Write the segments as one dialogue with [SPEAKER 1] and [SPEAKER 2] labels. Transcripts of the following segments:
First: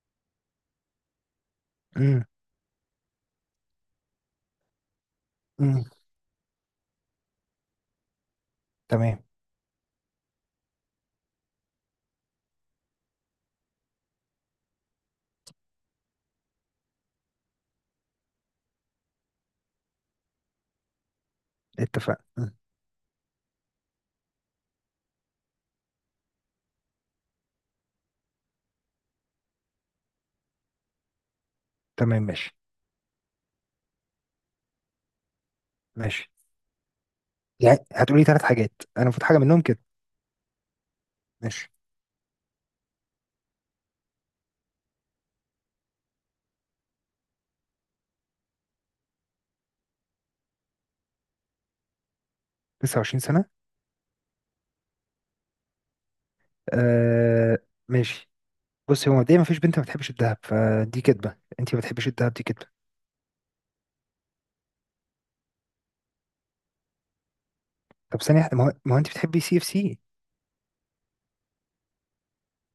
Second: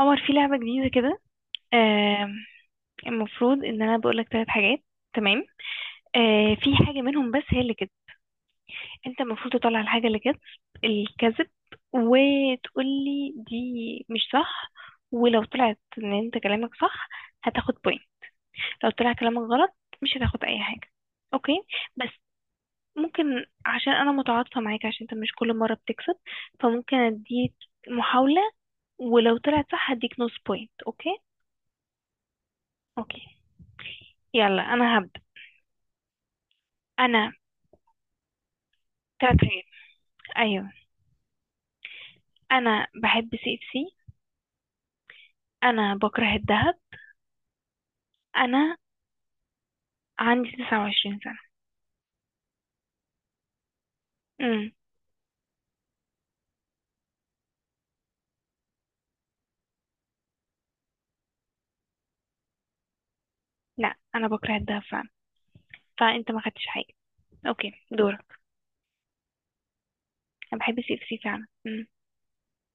[SPEAKER 1] عمر، في لعبة جديدة كده.
[SPEAKER 2] امم.
[SPEAKER 1] آه. المفروض ان انا بقولك 3 حاجات. تمام.
[SPEAKER 2] امم.
[SPEAKER 1] آه، في حاجة منهم بس هي اللي كده.
[SPEAKER 2] تمام،
[SPEAKER 1] انت المفروض تطلع الحاجة اللي كده الكذب وتقولي دي مش صح. ولو طلعت ان انت كلامك صح هتاخد بوينت، لو طلع كلامك غلط مش هتاخد اي حاجة. اوكي؟ بس
[SPEAKER 2] اتفقنا مم.
[SPEAKER 1] ممكن عشان انا متعاطفة معاك عشان انت مش كل مرة بتكسب، فممكن اديك محاولة، ولو طلعت صح هديك نص بوينت. اوكي.
[SPEAKER 2] تمام ماشي.
[SPEAKER 1] اوكي، يلا انا هبدأ.
[SPEAKER 2] ماشي،
[SPEAKER 1] انا.
[SPEAKER 2] يعني هتقولي ثلاث حاجات انا المفروض
[SPEAKER 1] تلات
[SPEAKER 2] حاجه منهم
[SPEAKER 1] حاجات.
[SPEAKER 2] كده؟
[SPEAKER 1] ايوه.
[SPEAKER 2] ماشي.
[SPEAKER 1] انا بحب سي اف سي، انا بكره الذهب، انا عندي 29 سنة.
[SPEAKER 2] 29 سنه.
[SPEAKER 1] امم.
[SPEAKER 2] آه، ماشي. بصي، هو مبدئيا مفيش بنت ما بتحبش الذهب، فدي كدبه، انت ما بتحبيش الذهب، دي كدبه.
[SPEAKER 1] لا، انا بكره الذهب فعلا، فانت ما خدتش حاجة. اوكي،
[SPEAKER 2] طب
[SPEAKER 1] دورك.
[SPEAKER 2] ثانيه واحدة، ما هو انت بتحبي سي اف سي.
[SPEAKER 1] انا بحب سي اف سي فعلا. امم.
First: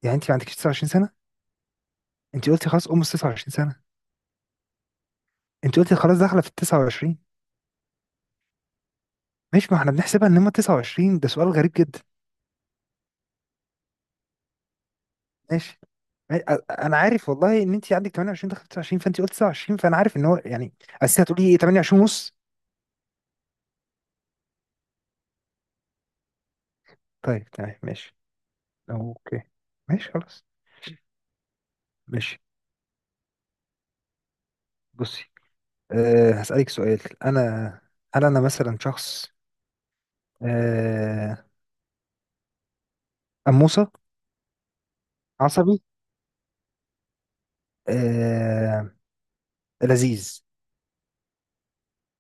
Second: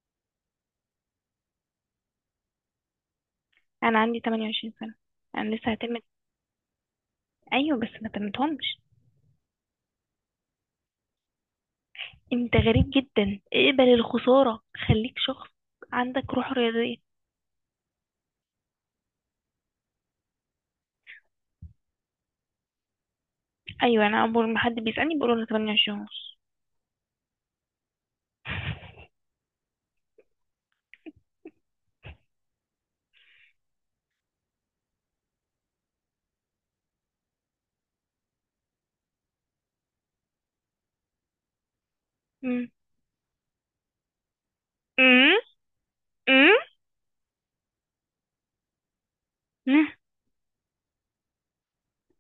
[SPEAKER 2] يعني انت ما عندكش 29 سنه. انت قلتي خلاص ال 29 سنه.
[SPEAKER 1] انا عندي 28 سنة، انا لسه
[SPEAKER 2] انت
[SPEAKER 1] هتم.
[SPEAKER 2] قلتي خلاص داخله في ال 29.
[SPEAKER 1] ايوه بس ما تمتهمش.
[SPEAKER 2] ماشي، ما احنا بنحسبها ان هم 29، ده سؤال غريب جدا.
[SPEAKER 1] انت غريب جدا، اقبل الخسارة، خليك شخص
[SPEAKER 2] ماشي،
[SPEAKER 1] عندك
[SPEAKER 2] يعني
[SPEAKER 1] روح
[SPEAKER 2] انا
[SPEAKER 1] رياضية.
[SPEAKER 2] عارف والله ان انت عندك 28 دخلت 29، فانت قلت 29 فانا عارف ان هو يعني. اصل هتقولي ايه؟ 28 ونص.
[SPEAKER 1] ايوه، انا اول ما حد بيسألني بقول انا 28 ونص.
[SPEAKER 2] طيب تمام ماشي. اوكي ماشي خلاص ماشي بصي. هسألك سؤال. انا، هل انا مثلا شخص أه
[SPEAKER 1] امم.
[SPEAKER 2] أموسة؟
[SPEAKER 1] امم.
[SPEAKER 2] عصبي؟ أه
[SPEAKER 1] امم.
[SPEAKER 2] لذيذ؟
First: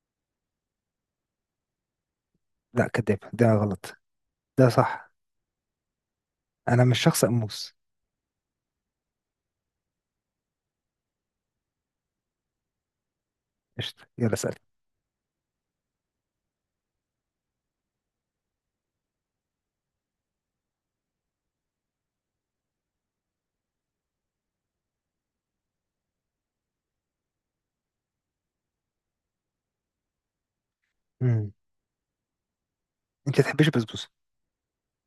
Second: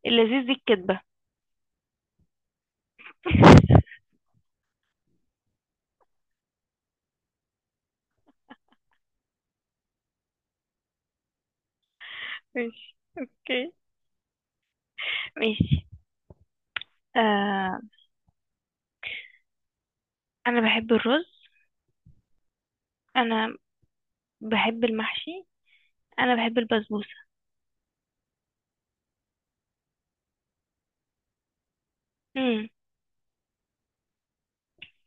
[SPEAKER 1] اللذيذ دي الكدبة.
[SPEAKER 2] لا كذاب ده غلط. ده صح، انا مش شخص أموس.
[SPEAKER 1] ماشي، اوكي،
[SPEAKER 2] قشطة، يلا اسألي.
[SPEAKER 1] ماشي. آه، انا بحب الرز، انا بحب المحشي، انا بحب البسبوسه.
[SPEAKER 2] امم.
[SPEAKER 1] امم.
[SPEAKER 2] انت ما تحبيش البسبوسة.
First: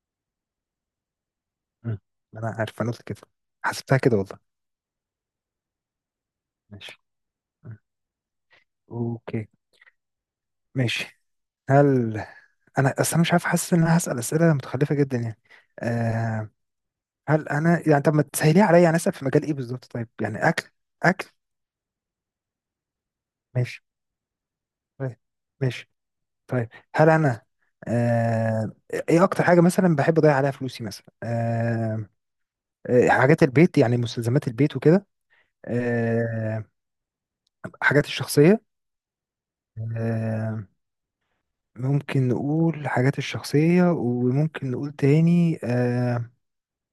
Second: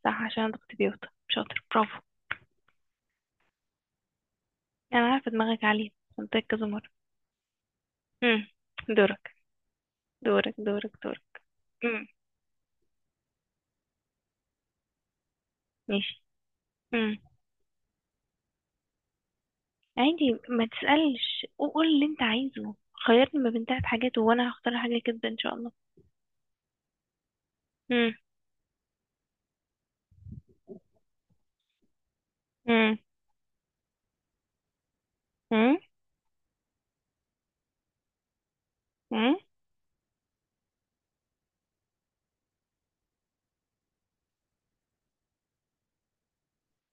[SPEAKER 1] صح، عشان انا كنت بيوتا شاطر،
[SPEAKER 2] مم.
[SPEAKER 1] برافو.
[SPEAKER 2] انا عارف، انا قلت كده. حسبتها كده والله.
[SPEAKER 1] انا عارفه دماغك عاليه، قلت لك كذا مره.
[SPEAKER 2] ماشي. مم.
[SPEAKER 1] امم. دورك.
[SPEAKER 2] اوكي
[SPEAKER 1] دورك دورك
[SPEAKER 2] ماشي.
[SPEAKER 1] دورك. امم
[SPEAKER 2] هل انا اصلا مش عارف، حاسس ان انا هسأل اسئله متخلفه جدا يعني.
[SPEAKER 1] ماشي.
[SPEAKER 2] أه
[SPEAKER 1] امم.
[SPEAKER 2] هل انا يعني طب ما تسهليها عليا، يعني اسأل في مجال ايه بالظبط؟ طيب
[SPEAKER 1] عادي،
[SPEAKER 2] يعني
[SPEAKER 1] ما
[SPEAKER 2] اكل. اكل.
[SPEAKER 1] تسالش، قول اللي انت عايزه. خيرني ما بين تلات
[SPEAKER 2] ماشي
[SPEAKER 1] حاجات وانا هختار حاجه
[SPEAKER 2] طيب
[SPEAKER 1] كده ان شاء الله.
[SPEAKER 2] ماشي طيب. هل انا
[SPEAKER 1] امم.
[SPEAKER 2] أه ايه اكتر حاجه مثلا بحب اضيع عليها فلوسي مثلا؟
[SPEAKER 1] امم.
[SPEAKER 2] حاجات البيت يعني مستلزمات البيت وكده.
[SPEAKER 1] امم.
[SPEAKER 2] أه حاجات الشخصيه. أه ممكن نقول حاجات الشخصيه، وممكن نقول تاني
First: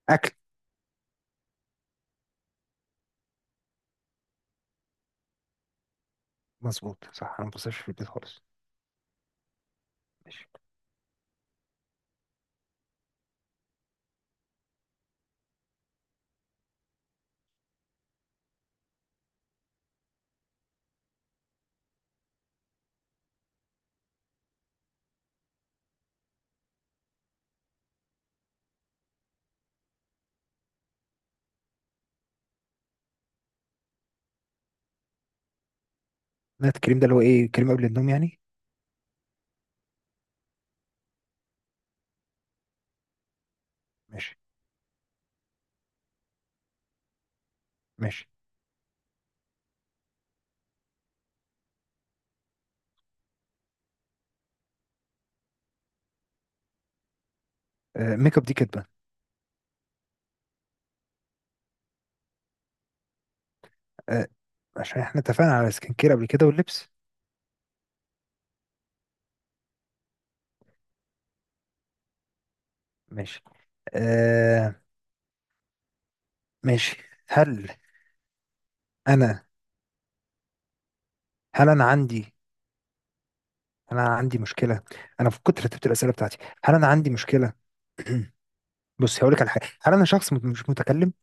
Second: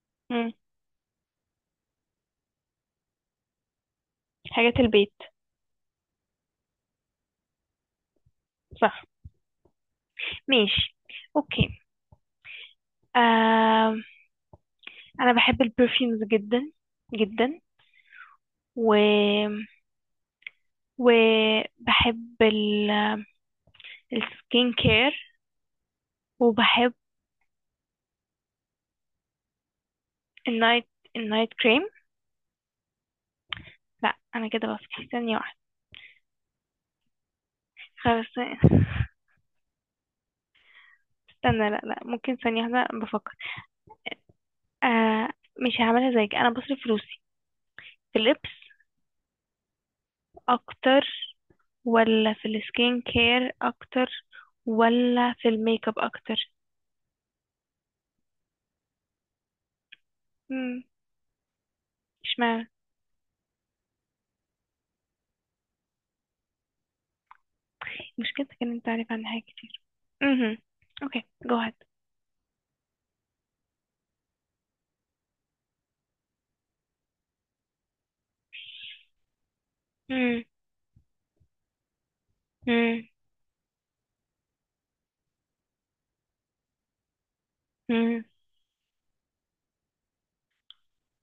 [SPEAKER 2] اكل.
[SPEAKER 1] امم. حاجات البيت.
[SPEAKER 2] مظبوط صح، انا ما بصرفش في البيت خالص.
[SPEAKER 1] صح،
[SPEAKER 2] ماشي.
[SPEAKER 1] ماشي، اوكي. آم، انا بحب البرفيومز جدا، جدا، و وبحب السكين كير، وبحب النايت النايت كريم. لا، انا كده، بس ثانية واحدة،
[SPEAKER 2] نايت كريم ده اللي هو ايه؟ كريم قبل النوم
[SPEAKER 1] خلاص،
[SPEAKER 2] يعني؟
[SPEAKER 1] استنى، لا لا، ممكن ثانية واحدة، بفكر.
[SPEAKER 2] ماشي
[SPEAKER 1] آه، مش هعملها زيك، انا بصرف فلوسي في
[SPEAKER 2] ماشي.
[SPEAKER 1] اللبس اكتر، ولا في السكين كير اكتر، ولا في الميك اب اكتر؟
[SPEAKER 2] ميك اب دي كدبة.
[SPEAKER 1] مم، اشمعنى.
[SPEAKER 2] آه عشان احنا اتفقنا على سكين كير قبل كده واللبس.
[SPEAKER 1] مشكلتك ان انت عارف عنها حاجات كتير. امم. اوكي، جو هاد.
[SPEAKER 2] ماشي. آه ماشي. هل انا،
[SPEAKER 1] مم.
[SPEAKER 2] هل انا
[SPEAKER 1] مم.
[SPEAKER 2] انا عندي مشكلة، انا في كتر رتبت الأسئلة بتاعتي. هل انا عندي مشكلة؟
[SPEAKER 1] مم.
[SPEAKER 2] بص، هقول لك على حاجة. هل انا شخص مش متكلم؟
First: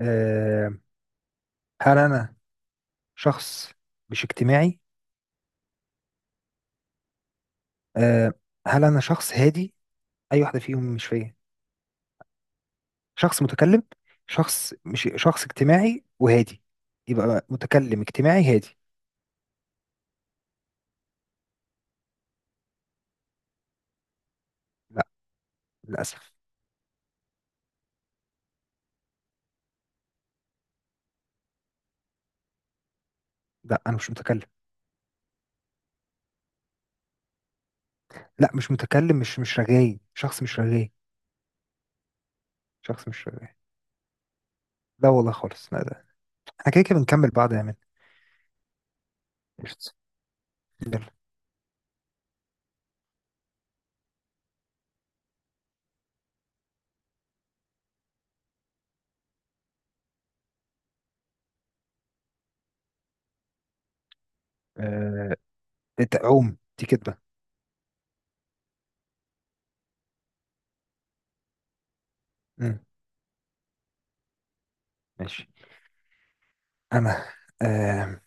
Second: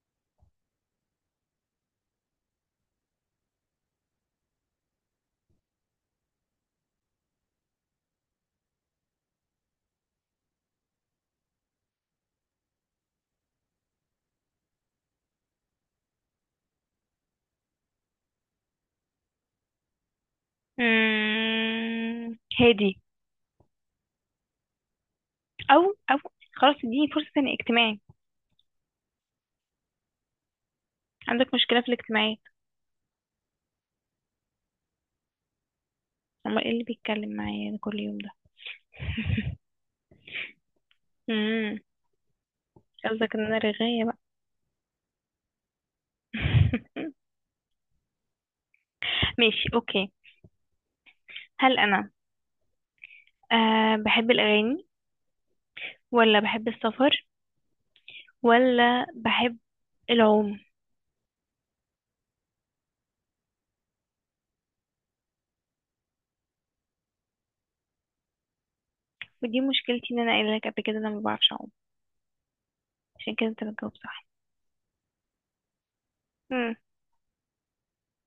[SPEAKER 2] آه هل انا شخص مش اجتماعي؟ آه هل انا شخص هادي؟ اي واحدة فيهم مش فيا؟ شخص متكلم، شخص مش شخص اجتماعي وهادي، يبقى متكلم اجتماعي هادي.
[SPEAKER 1] مم. هادي.
[SPEAKER 2] لا،
[SPEAKER 1] او. او.
[SPEAKER 2] للاسف.
[SPEAKER 1] خلاص اديني فرصة تاني، اجتماعي. عندك مشكلة في الاجتماعيات.
[SPEAKER 2] لا، انا مش متكلم.
[SPEAKER 1] امال ايه اللي بيتكلم معايا ده كل يوم ده؟
[SPEAKER 2] لا، مش متكلم، مش رغاي، شخص مش رغاي.
[SPEAKER 1] مم.
[SPEAKER 2] شخص مش
[SPEAKER 1] قصدك ان
[SPEAKER 2] رغاي.
[SPEAKER 1] انا رغاية بقى؟
[SPEAKER 2] لا والله خالص، لا ده احنا كده كده بنكمل بعض يا مان.
[SPEAKER 1] ماشي،
[SPEAKER 2] قشطة.
[SPEAKER 1] اوكي.
[SPEAKER 2] يلا.
[SPEAKER 1] هل انا بحب الاغاني، ولا بحب السفر، ولا بحب العوم؟
[SPEAKER 2] آه... انت عوم دي كدبة.
[SPEAKER 1] ودي مشكلتي ان انا قايله لك قبل كده، انا ما بعرفش اعوم،
[SPEAKER 2] مم.
[SPEAKER 1] عشان كده انت بتجاوب صح.
[SPEAKER 2] ماشي.
[SPEAKER 1] مم.
[SPEAKER 2] انا آه...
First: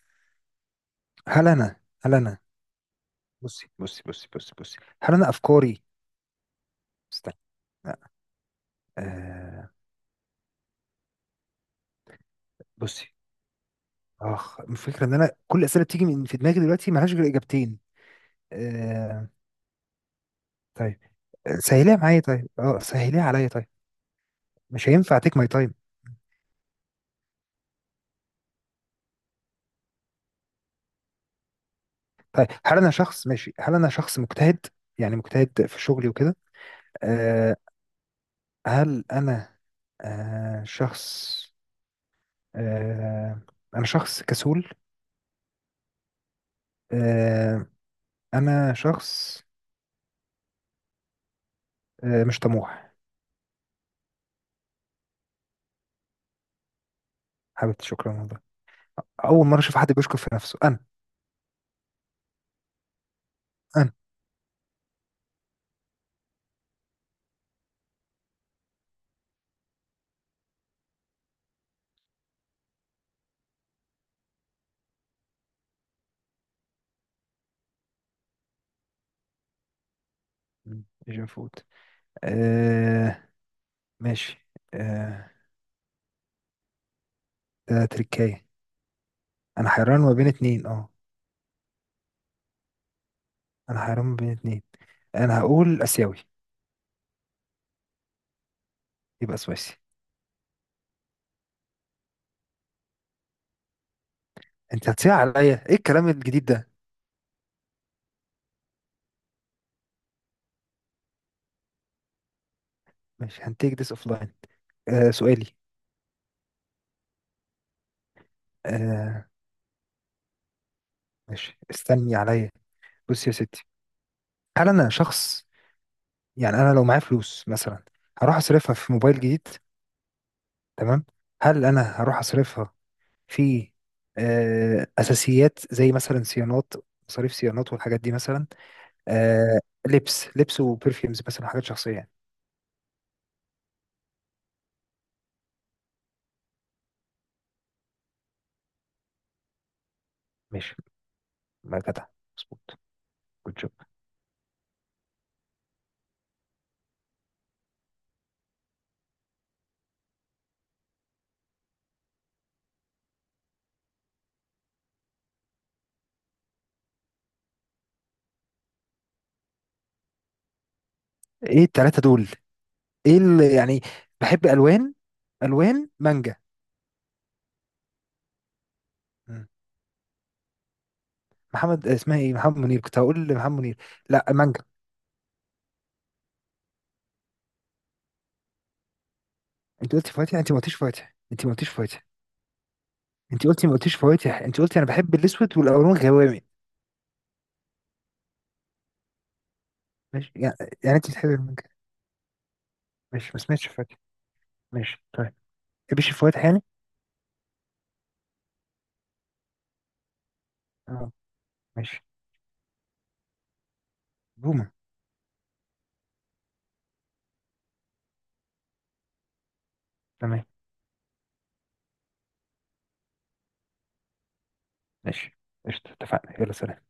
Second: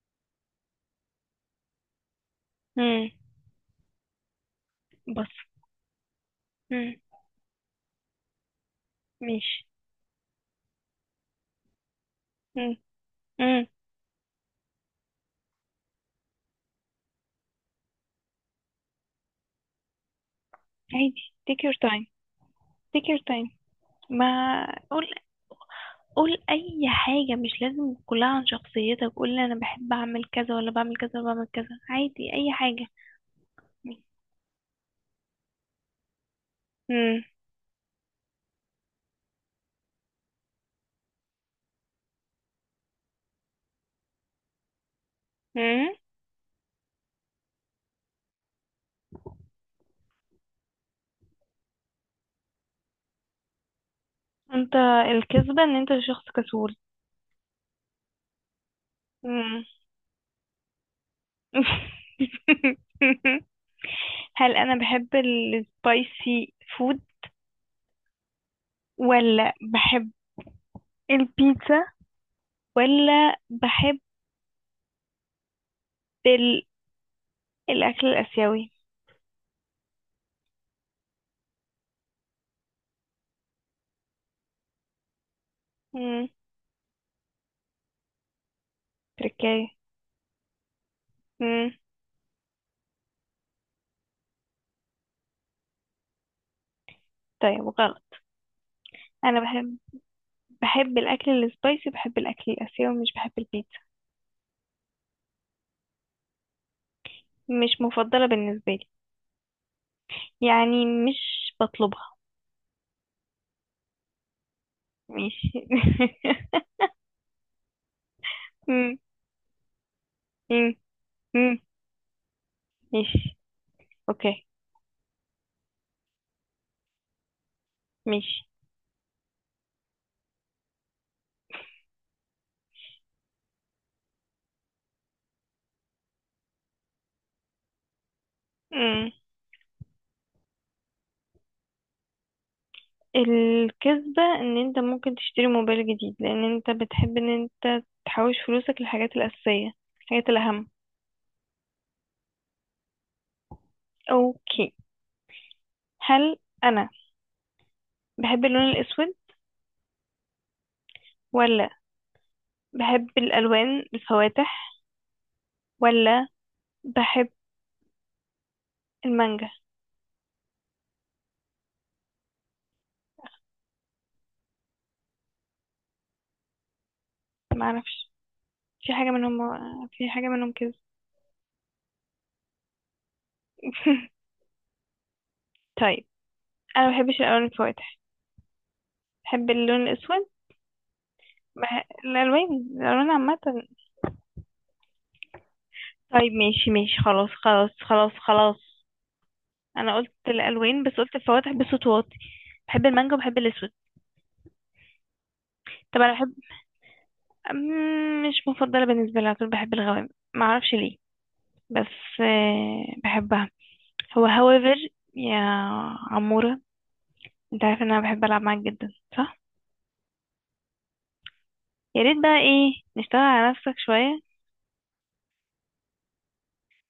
[SPEAKER 2] هل انا
[SPEAKER 1] مم.
[SPEAKER 2] بصي بصي بصي بصي بصي، هل
[SPEAKER 1] بص.
[SPEAKER 2] انا افكاري؟
[SPEAKER 1] مم.
[SPEAKER 2] استنى، لا.
[SPEAKER 1] ماشي.
[SPEAKER 2] آه...
[SPEAKER 1] مم.
[SPEAKER 2] بصي
[SPEAKER 1] مم.
[SPEAKER 2] اخ، الفكره ان انا كل الاسئله بتيجي من في دماغي دلوقتي ملهاش غير اجابتين. آه طيب.
[SPEAKER 1] عادي
[SPEAKER 2] آه،
[SPEAKER 1] take your
[SPEAKER 2] سهليها
[SPEAKER 1] time.
[SPEAKER 2] معايا طيب
[SPEAKER 1] take your
[SPEAKER 2] سهليها
[SPEAKER 1] time.
[SPEAKER 2] عليا طيب.
[SPEAKER 1] ما
[SPEAKER 2] مش
[SPEAKER 1] قول،
[SPEAKER 2] هينفع تيك ماي تايم.
[SPEAKER 1] قول اي حاجة مش لازم كلها عن شخصيتك، قول لي انا بحب اعمل كذا ولا بعمل كذا ولا بعمل كذا، عادي
[SPEAKER 2] طيب
[SPEAKER 1] اي
[SPEAKER 2] هل
[SPEAKER 1] حاجة.
[SPEAKER 2] انا شخص ماشي هل انا شخص مجتهد؟ يعني مجتهد في شغلي وكده.
[SPEAKER 1] امم.
[SPEAKER 2] آه هل انا شخص آه انا شخص كسول.
[SPEAKER 1] امم.
[SPEAKER 2] آه انا شخص مش طموح.
[SPEAKER 1] انت، الكذبة ان انت شخص كسول.
[SPEAKER 2] حبيبتي شكرا والله. اول مره
[SPEAKER 1] امم.
[SPEAKER 2] اشوف حد بيشكر في نفسه. انا. انا
[SPEAKER 1] هل انا بحب السبايسي فود، ولا بحب البيتزا، ولا بحب ال... الاكل الاسيوي؟
[SPEAKER 2] مم، مش المفروض. آه ماشي. آه،
[SPEAKER 1] امم.
[SPEAKER 2] ده تركاية.
[SPEAKER 1] تركاية.
[SPEAKER 2] انا حيران ما بين اتنين اه
[SPEAKER 1] امم.
[SPEAKER 2] انا حيران ما بين اتنين. انا هقول اسيوي.
[SPEAKER 1] طيب غلط.
[SPEAKER 2] يبقى
[SPEAKER 1] انا بحب
[SPEAKER 2] سويسي.
[SPEAKER 1] بحب الاكل السبايسي، بحب الاكل الاسيوي، مش بحب البيتزا.
[SPEAKER 2] انت هتصيح عليا، ايه الكلام الجديد ده؟
[SPEAKER 1] مش مفضله بالنسبه لي، يعني مش بطلبها.
[SPEAKER 2] مش هنتيك ذس اوف لاين. آه سؤالي.
[SPEAKER 1] ماشي. مم.
[SPEAKER 2] آه
[SPEAKER 1] مم. مم.
[SPEAKER 2] ماشي، استني عليا. بص يا
[SPEAKER 1] ماشي،
[SPEAKER 2] ستي.
[SPEAKER 1] اوكي،
[SPEAKER 2] هل انا شخص، يعني انا لو معايا فلوس مثلا، هروح
[SPEAKER 1] ماشي.
[SPEAKER 2] اصرفها في موبايل جديد، تمام؟ هل انا هروح اصرفها في اساسيات زي مثلا صيانات، مصاريف صيانات والحاجات دي مثلا.
[SPEAKER 1] مم.
[SPEAKER 2] آه لبس لبس وبرفيومز مثلا، حاجات شخصية يعني.
[SPEAKER 1] الكذبه ان انت ممكن تشتري موبايل جديد لان انت بتحب ان انت تحوش فلوسك للحاجات الاساسيه، الحاجات الاهم.
[SPEAKER 2] ماشي، ما جدع، مظبوط، جود جوب.
[SPEAKER 1] اوكي. هل انا بحب اللون الاسود، ولا بحب الالوان الفواتح، ولا بحب المانجا؟
[SPEAKER 2] ايه التلاتة دول؟ ايه اللي يعني بحب الوان؟ الوان مانجا.
[SPEAKER 1] ما اعرفش، في حاجه منهم،
[SPEAKER 2] مم.
[SPEAKER 1] في حاجه منهم كده.
[SPEAKER 2] محمد، اسمها ايه؟ محمد منير، كنت هقول لمحمد منير. لا مانجا.
[SPEAKER 1] طيب. انا ما بحبش الالوان الفواتح، بحب اللون
[SPEAKER 2] انت قلتي
[SPEAKER 1] الاسود.
[SPEAKER 2] فواتح، انت ما قلتيش فواتح، انت ما قلتيش فواتح.
[SPEAKER 1] الالوان عامه.
[SPEAKER 2] انت قلتي ما قلتيش فواتح، انت قلتي انا بحب الاسود والالوان
[SPEAKER 1] طيب،
[SPEAKER 2] غوامي.
[SPEAKER 1] ماشي ماشي، خلاص خلاص خلاص خلاص. انا قلت
[SPEAKER 2] ماشي يعني،
[SPEAKER 1] الالوان بس
[SPEAKER 2] يعني انت
[SPEAKER 1] قلت
[SPEAKER 2] بتحبي
[SPEAKER 1] الفواتح
[SPEAKER 2] المانجا؟
[SPEAKER 1] بصوت واطي. بحب المانجا
[SPEAKER 2] ماشي
[SPEAKER 1] وبحب
[SPEAKER 2] ما سمعتش
[SPEAKER 1] الاسود.
[SPEAKER 2] فواتح. ماشي طيب ما
[SPEAKER 1] طب
[SPEAKER 2] بتحبيش
[SPEAKER 1] انا بحب،
[SPEAKER 2] الفواتح يعني.
[SPEAKER 1] مش مفضله بالنسبه لي على طول، بحب الغوامق، ما اعرفش ليه.
[SPEAKER 2] اه. ماشي.
[SPEAKER 1] بس بحبها. هو
[SPEAKER 2] بومه.
[SPEAKER 1] however. يا عموره، انت عارف ان انا بحب العب معاك جدا، صح؟
[SPEAKER 2] تمام
[SPEAKER 1] يا ريت بقى، ايه، نشتغل على نفسك شويه.
[SPEAKER 2] ماشي. قشطة اتفقنا، يلا سلام.